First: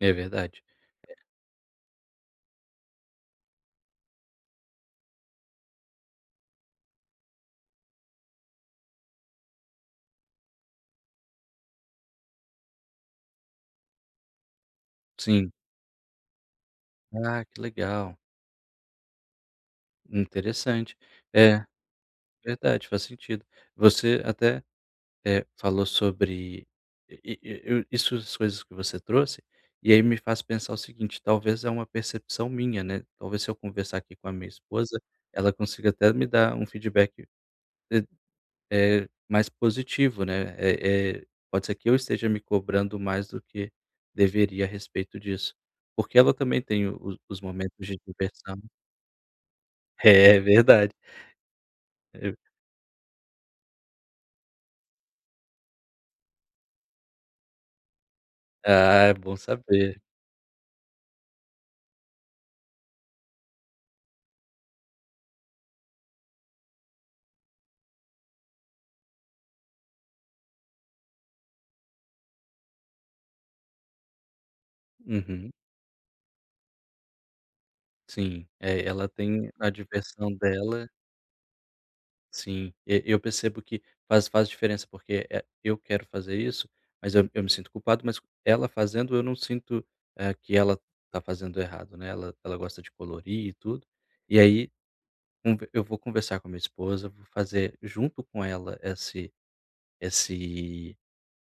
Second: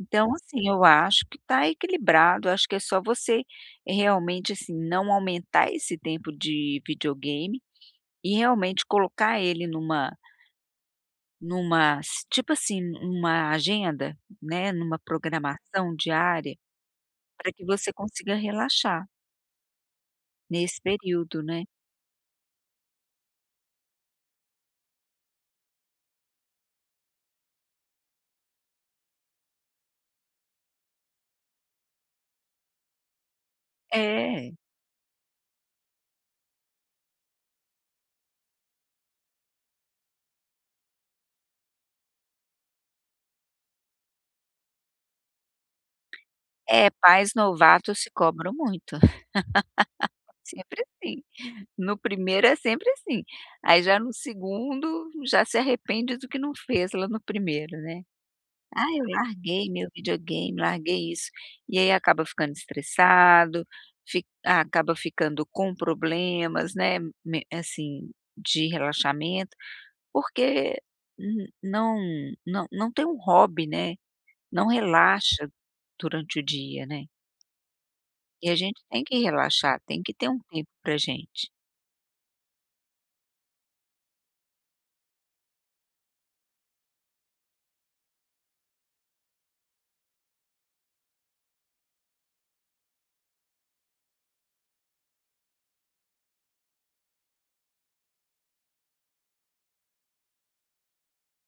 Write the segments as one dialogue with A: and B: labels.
A: É verdade.
B: assim, eu
A: É.
B: acho que tá equilibrado. Acho que é só você realmente, assim, não aumentar esse tempo de videogame e realmente colocar ele numa numa s tipo assim, numa agenda, né, numa
A: Sim.
B: programação diária
A: Ah,
B: para
A: que
B: que você
A: legal.
B: consiga relaxar nesse
A: Interessante.
B: período, né?
A: É, verdade. Faz sentido. Você até, eh, falou sobre E e eu isso as coisas que você trouxe. E aí me faz pensar o seguinte: talvez, é uma percepção minha, né. Talvez, se eu conversar aqui com a minha
B: É.
A: esposa, ela consiga até me dar um feedback t eh, mais positivo, né? Eh eh, pode ser que eu esteja me cobrando mais do que deveria a respeito disso. Porque ela também tem
B: É,
A: o
B: pais
A: os momentos de
B: novatos se cobram
A: diversão.
B: muito.
A: É
B: Sempre
A: verdade.
B: assim. No
A: E
B: 1º,, é sempre assim. Aí, já no 2º, já se arrepende do que não fez lá no 1º, né? “Ah, eu
A: Ah, é bom
B: larguei meu
A: saber.
B: videogame, larguei isso.”. E aí acaba ficando estressado. Fi acaba ficando com problemas, né, men assim, de relaxamento. Porque não não não tem um hobby, né. Não relaxa
A: Uhum.
B: durante o dia, né?
A: Sim,
B: E a gente
A: é,
B: tem
A: ela
B: que
A: tem a
B: relaxar. Tem que ter
A: diversão
B: um tempo
A: dela.
B: para gente.
A: Sim. Eu eu percebo que faz faz diferença. Porque, eh, eu quero fazer isso, mas eu eu me sinto culpado. Mas ela fazendo, eu não sinto, eh, que ela tá fazendo errado, né? Ela ela gosta de colorir e tudo. E ai, Um v eu vou conversar com a minha esposa. Vou fazer junto com ela esse esse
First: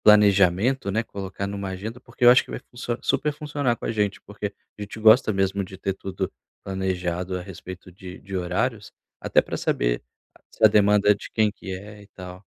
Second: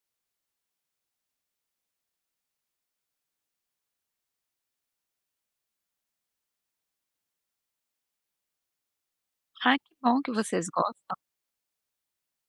A: planejamento, né. Colocar em uma agenda. Porque eu acho que vai funcio super funcionar com a gente, porque a gente gosta mesmo de ter tudo planejado a respeito de de horários. Até pra
B: Ah, que
A: saber
B: bom que
A: a
B: vocês
A: se demanda
B: gostam.
A: de quem que é e tal.